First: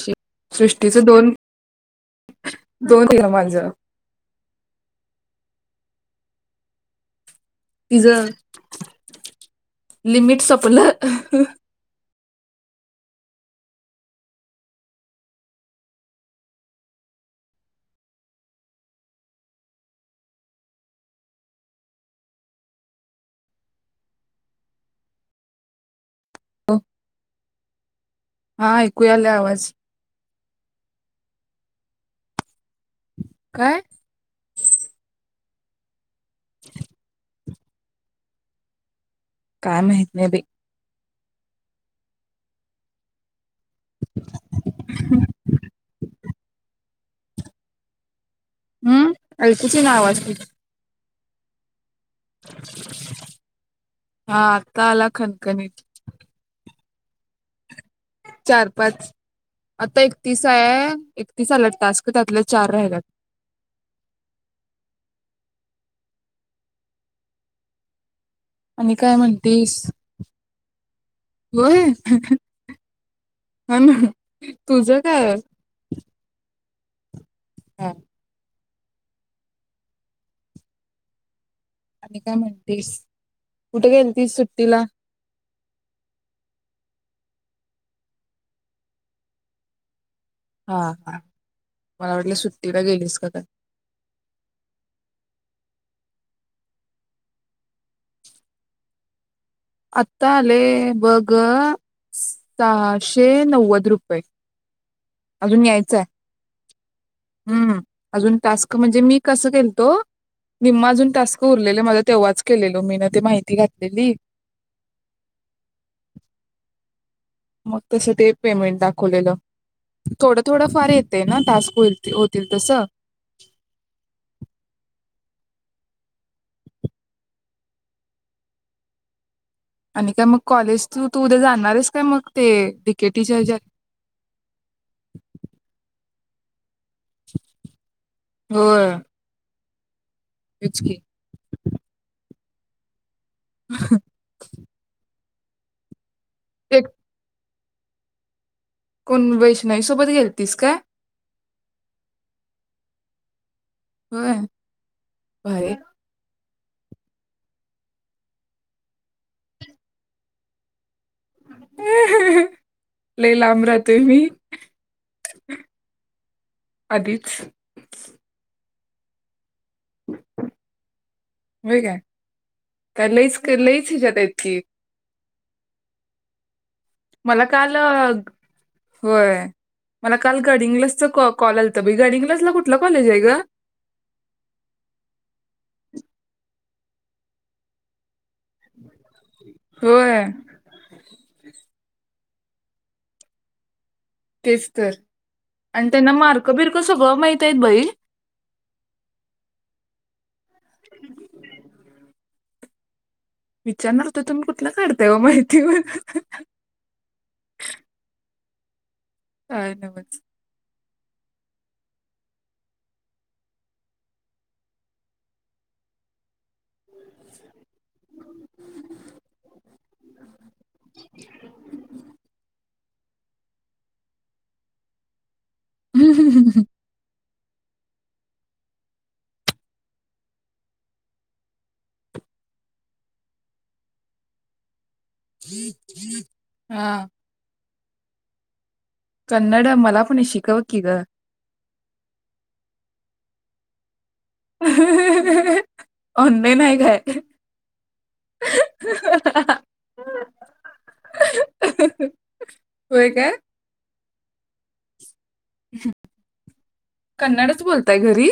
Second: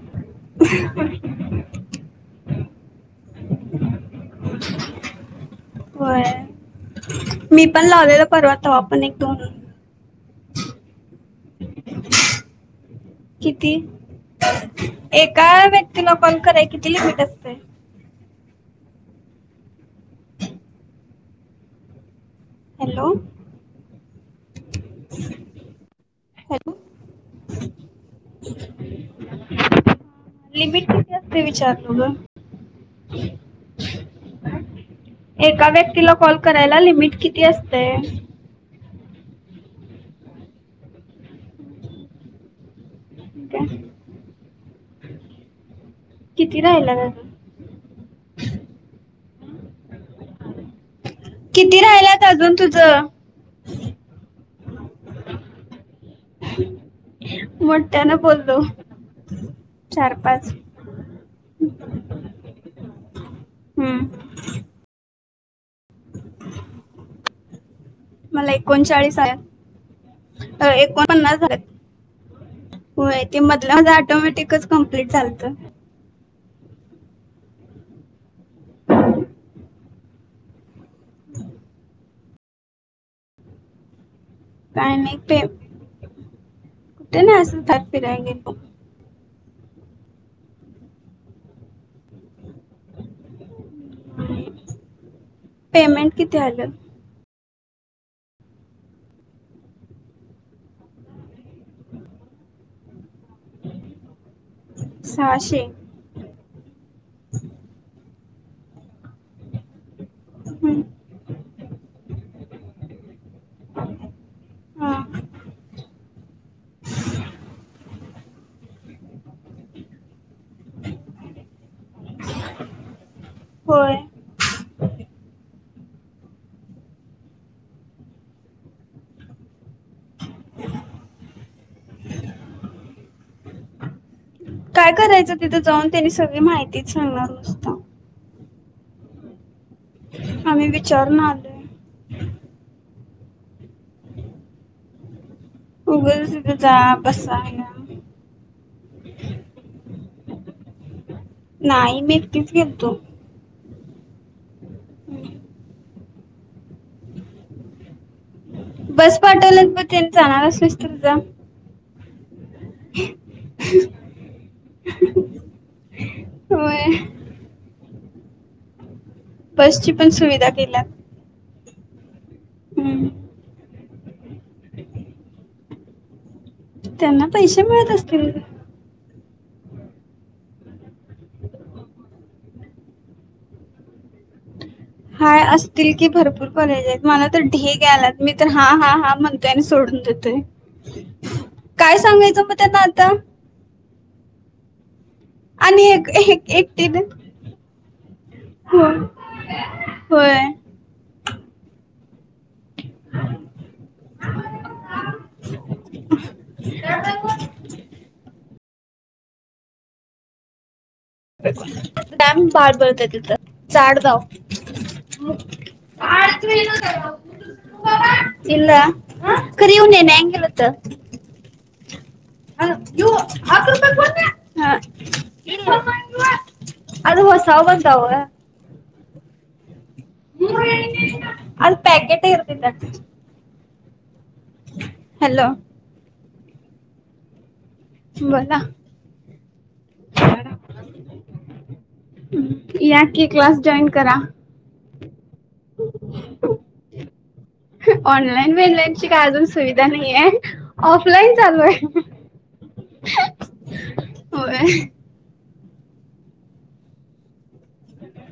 शी सृष्टीच दोन दोन इनमाले [inaudible] जा होय. मी पण लालेल तिचं परवात आपण एक दोन ह किती, एका व्यक्तीला कॉल कराय किती लिमिट असते. हॅलो हॅलो हो हा ऐकूयाला आवाज लिमिट कितीते विचारलू ग? काय एका व्यक्तीला कॉल करायला लिमिट किती अस ते काय माहित नाही बाई. हो का ह [unintelligible] किती राहिला ना? हम्म अलतीची नाव असते? किती राहिलात अजून तुझं हा. तला खनखणीत. मोठ्यानं बोललो चार पाच आता चार एकतीस पाच आहे. एकतीस आलात तास का त्यातले चार राहिल्यात. हम्म [inaudible] मला आणि काय एकोणचाळीस म्हणतीस आलत्या अ एकोणपन्नास आल्यात होय होय ते मध हा अगं ना टोमॅटिकच तुझं कमप्लीट काय झालत. हम् आणि काय म्हणतेस कुठे गेल? कारण एक ते [unintelligible] कुठे ना असल भात फिराय हा ह मला वाटलं सुट्टीला गेलीस का काय. पेमेंट किती आलं. आता आले बघ स शे नव्वद रुपये. सहाशे अजून्यायच हम्म अजून टास्क म्हणजे मी कसं केेलतो हं, विम्मा अजून टास्क उरलेले मला तेव्हाच केलेलो मी ना ते माहिती घातलेली हां. मग तसं ते पेमेंट दाखवलेलं थोडं थोडं फार येते ना टास्क होल होतील तसं होय आणि काय मग कॉलेज तू तू उद्या जाणारस काय मग ते िकेटीच्याज त्यानी सगळी माहितीच सांगणार नुसत हो आम्ही विचारून आले ह होगल जा कसा आहे कोण वैष्णाईसोबत गेलतीस काय नाही बक्कीच क तु हम कारे बस पाठवलंच म त्यां जाणार असस तुझं हम् हम ल लांब राहतोय मी होय आधीच बसची पण सुविधा केल्या हो काय त्यालंच केलंय ज [unintelligible] त्यांना मला पैसे काल मिळत अ, असतील होय मला काल गडिंग्लासचा क कॉल आल तर बई गडिंग्लासला कुठला कॉलेज आहे ग हाय असतील की भरपूर कॉलेज आहेत मला तर ढेग आला मी तर हा हा हा म्हणतेय आणि सोडून होय देतय काय सांगायच त ना आता तेसत आणि एक त्यांना एक मार्क बिरकं एकटीने सगळं माहित आहेत बईल हो होय [unintelligible] विचारणारत तुम्ही कुठला काढताय व माहिती ब काय नमद टाम पार बरत आहे तिथं जाार धाव इला करीव नेन हंगलत हकत हम् हम् ह् ह सवा जावा अ पॅकेट इरदल ह ह ह हम बला क्ड मला पुणे शिकव किक या की क्लास जॉईन करा हा ह ह ऑनलाईन वेनलाईनची का अजून सुविधा नाहीे ऑफलाईन चालू आहे होय काय हो कन्नडच बोलताय घरी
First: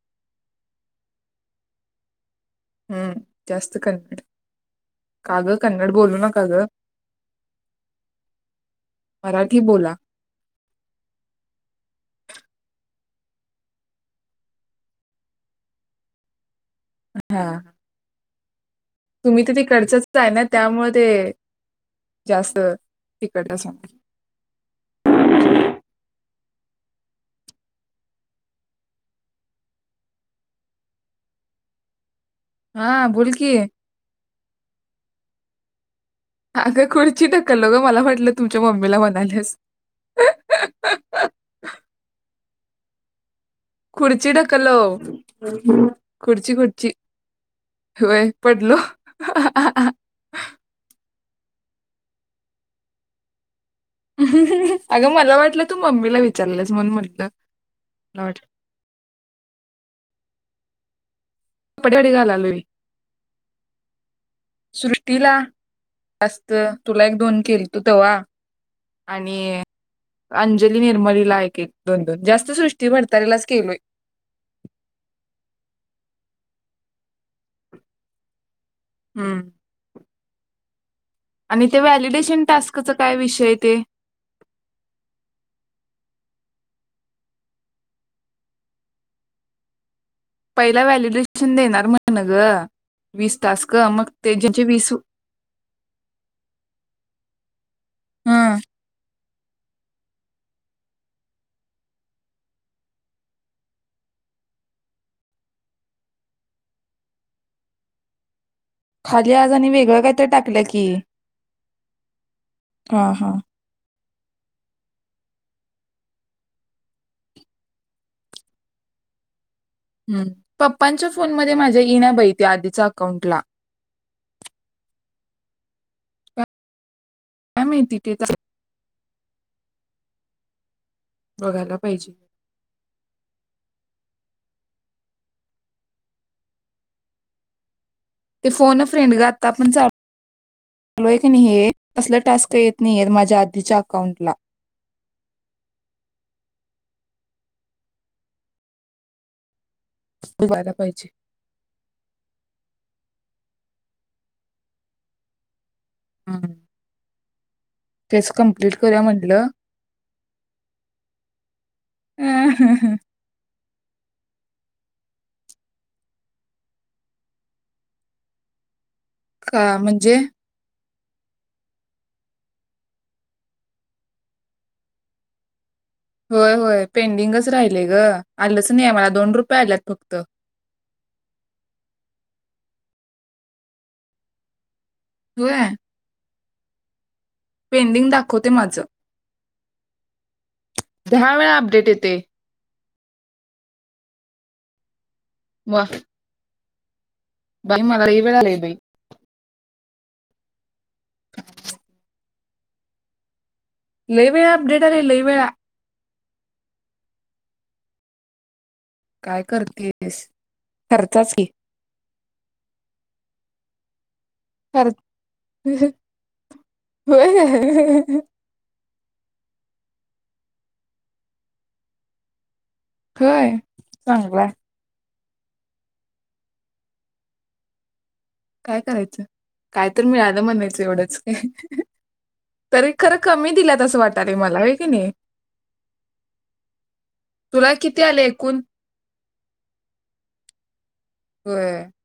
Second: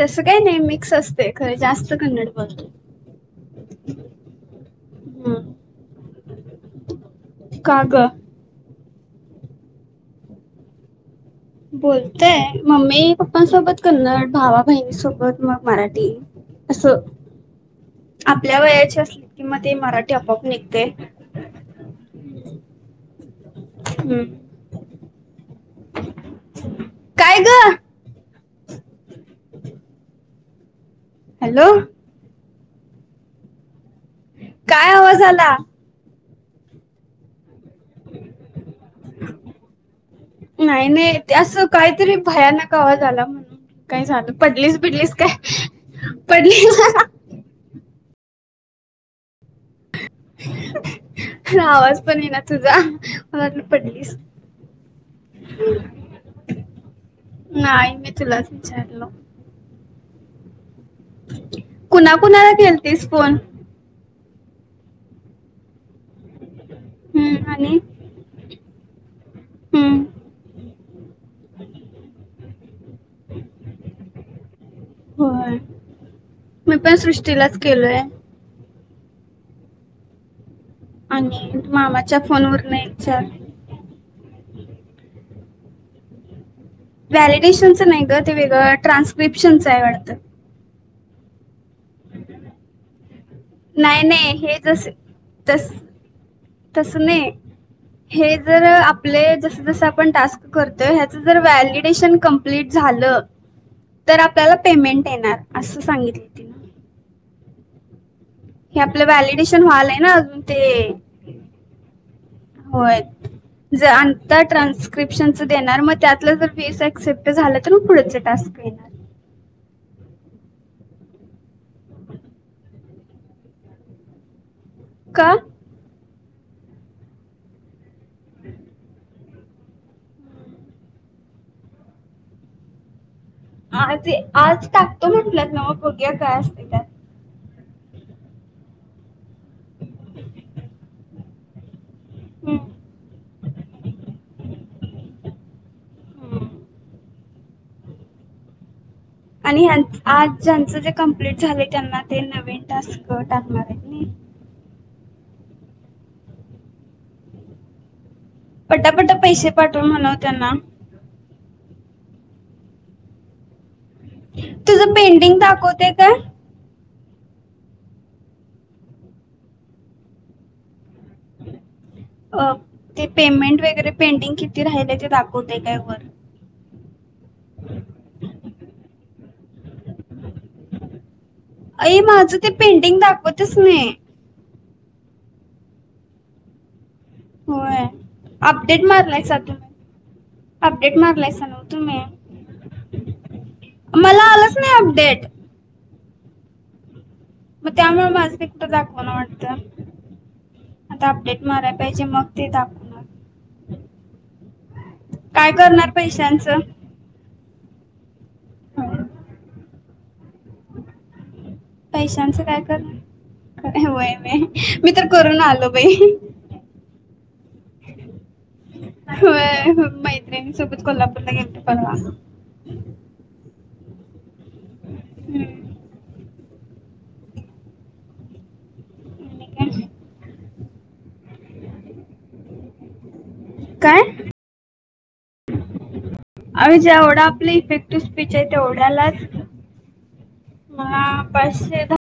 तसं काही नाही मिक्स असते खरं जास्त कन्नड बोलते हम्म जास्त कन्नड काग कन्नड बोलू नका हग कागळ मराठी बोला बोलतय मम्मी पप्पांसोबत कन्नड भावा बहिणीसोबत मग मराठी असं हा आपल्या वयास तुम्ही तर ते कडचचच आहे ना त्यामुळे ते जास्त तिकडेग हम्म. काय ग हॅलो हा बोल कि काय आवाज आला अग खढच लो ग मला वाटलं तुमच्या मम्मीला म्हणालेस गवा झाला म्हण काय सांग पडलीस पिडलीस काय खुर्ची, पडलीस खुर्ची. होय पडलो ह ह आवाज पण ये ना तुझा पडलीस अगं मला वाटलं तू मम्मीला विचारलंस म्हण म्हटलं नाही मी मला वाट तुलाच विचारलं कपडे कुणा कुणाला घालालोय. खेळतेस फोन सृष्टीला अस तुला एक हम्म, दोन केल आणि तू तव्हा आणि हम्म, अंजली- निर्मलीला एक दोन दोन जास्त सृष्टी भरतऱारीलाच केलोय होय मी पण सृष्टीलाच केलोय हम्म आणि ते मामाच्या व्हॅलिडेशन फोनवर नाही टास्कचा काय विचार विषय ते व्हॅलिडेशनच नाही ग ते वेगळं, ट्रान्स्क्रिप्शनचं आहे वाटतं वॅल्यशन दे [inaudible] ग वीस तास नाही मग नाही हे ते जसे वीस [unintelligible] तस नाही, हे हा जर आपले ज [unintelligible] जस जसं आपण टास्क करतोय ह्याच जर ह्वॅलिडेशन कंप्लीट झालं, तर आपल्या पेमेंट येणार असं सांगितली तीनं हे आपलं खाली आज व्हॅलिडेशन आणि व्हाल आहे वेगळं ना काहीतरी -अजून टाकलं ते की होय हा हा ज तर ट्रान्स्क्रिप्शन देणार मग त्यात जर फीस अँसेप्ट झालं तर मग पुढे टास्क येणार, ह् पप्पांच्या फोन मध्ये माझ्या ईना बाई ते आधीचा अकाउंटला- का? काय माहिती? ते तर, [unintelligible] बघायला पाहिजे, आज, आज टाकतो म्हटलत ना म भग्या काय असतील त्यात [unintelligible] ते फोन अ फ्रेंड ग आता आपण चालू, - चालोय का नाही हे, असलं हम्म. टास्क येत नाहीयेत माझ्या आधीच्या अकाउंटला, हम [unintelligible] आणि ह- [unintelligible] आज बघायला ज्यांचं जे पाहिजे कम्प्लीट झालय त्यांना ते नवीन टास्क घ टाकणारार आहे, नाही, [unintelligible] ह्म्म... पटा-पटा पैसे पाठवा म्हणाव त्यांना, ह्म्म ह्म्म... [unintelligible] तुझं पेंडिंग दाखवतेय का? का? म्हणजे? अ ते पेमेंट वगैरे पेंडिंग किती राहिल ते दाखवत काय वर? होय- होय पेंडिंगच राहिलंय गं, आलंच नाही, मला दोन रुपये आल्यात फक्त. आई माझं ते पेंडिंग दाखवतच नाहीये, तूय- [unintelligible] होय, दाखवते माझं अपडेट मारलाय का तू? [inaudible] अपडेट दहा मारलायसा वेळा नव्ह अपडेट तुम्ही? येते मला आलंच नाही अपडेट? वा [unintelligible] मग बाई मला त्यामुळे लई माझं वेळा ते आलंय कुठं बाई दाखवण वाटतं? आता अपडेट मारयला पाहिजे मग- ते ताप - लई वेळा अपडेट आले लई वेळा, स- हा- काय करतेस? खर्चाच की पैशांचं काय कर- हवंय, खर मी, तर करून आलो बाई. होय- होय मैत्रिणी सोबत कोल्हापूरला गेलते परवा होय चांगलाय हम्म. काय करायचं? आणि काय तर मिळालं म्हणायचं. तेवढंच काय तरी खरं कमी काय? दिल्यात असं वाटालय मला होय तने [unintelligible] आणि ज्या एवढा आपली इफेक्टिव किती आले स्पीच आहे एकूण तेवढ्यालाच मला होय पाचशे दहा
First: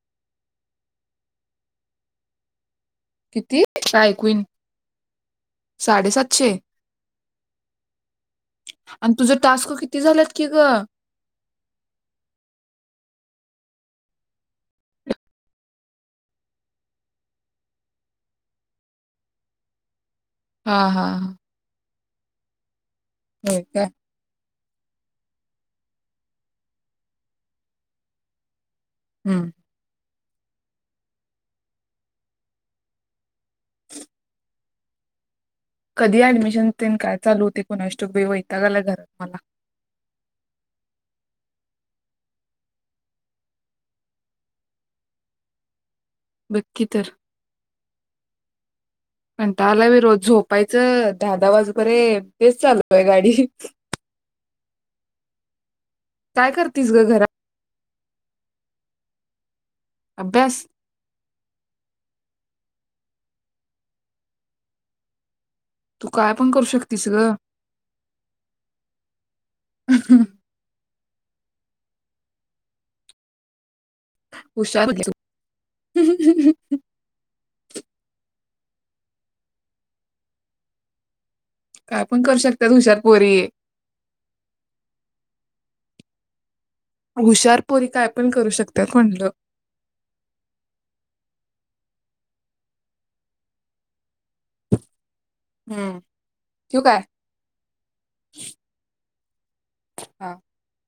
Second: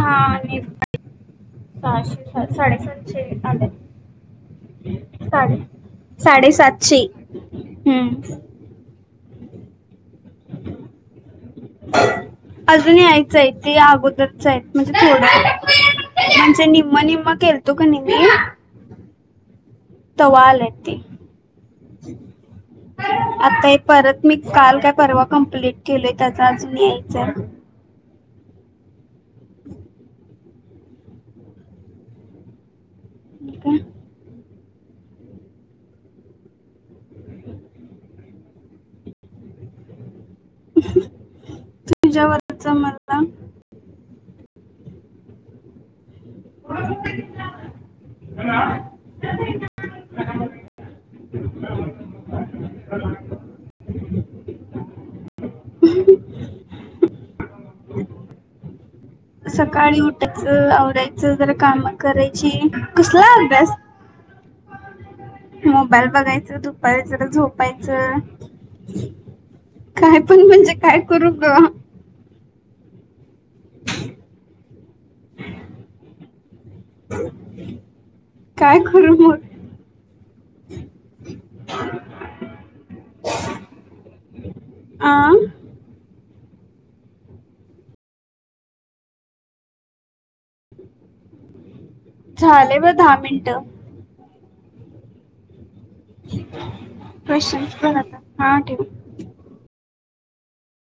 सहा आणि सहाशे स साडेसातशे किती आले का ऐकू येईना साडे साडेसातशे हम्म. आणि तुझं टास्क किती झालात कि ग? अजून यायचंय ते अगोदरच आहेत म्हणजे थोडं म्हणजे निम्म निम्म केलतो का नि मी तवा आल्यात हा ती. हा हा [unintelligible] होय आता हे काय परत मी काल काय परवा कम्प्लीट केलंय त्याचा अजून यायचंय. हम्म. इका [unintelligible] कधी ऍडमिशन ते काय चालूते कोण कोणास ठाऊक वैताग आला घरात मला. तुझ्यावरचा मला बघ की तर कंटाळा आला बाई रोज झोपायचं दहा दहा वाजू पर्यंत तेच चालू आहे गाडी काय करतीस ग घरात? [unintelligible] सकाळी अभ्यास उठायचं आवरायचं जरा काम करायची कसला अभ्यास? मोबाईल तू काय पण बघायचं करू शकतीस दुपारचं तर ग झोपायचं काय पण म्हणजे काय? करू ग हुशार [inaudible] काय पण करू शकतात. आ हुशार पोरी काय पण करू शकतात म्हणलं. [inaudible] हम्म ठेवू काय क्वेश्चन भर आता हा ठेव. [inaudible]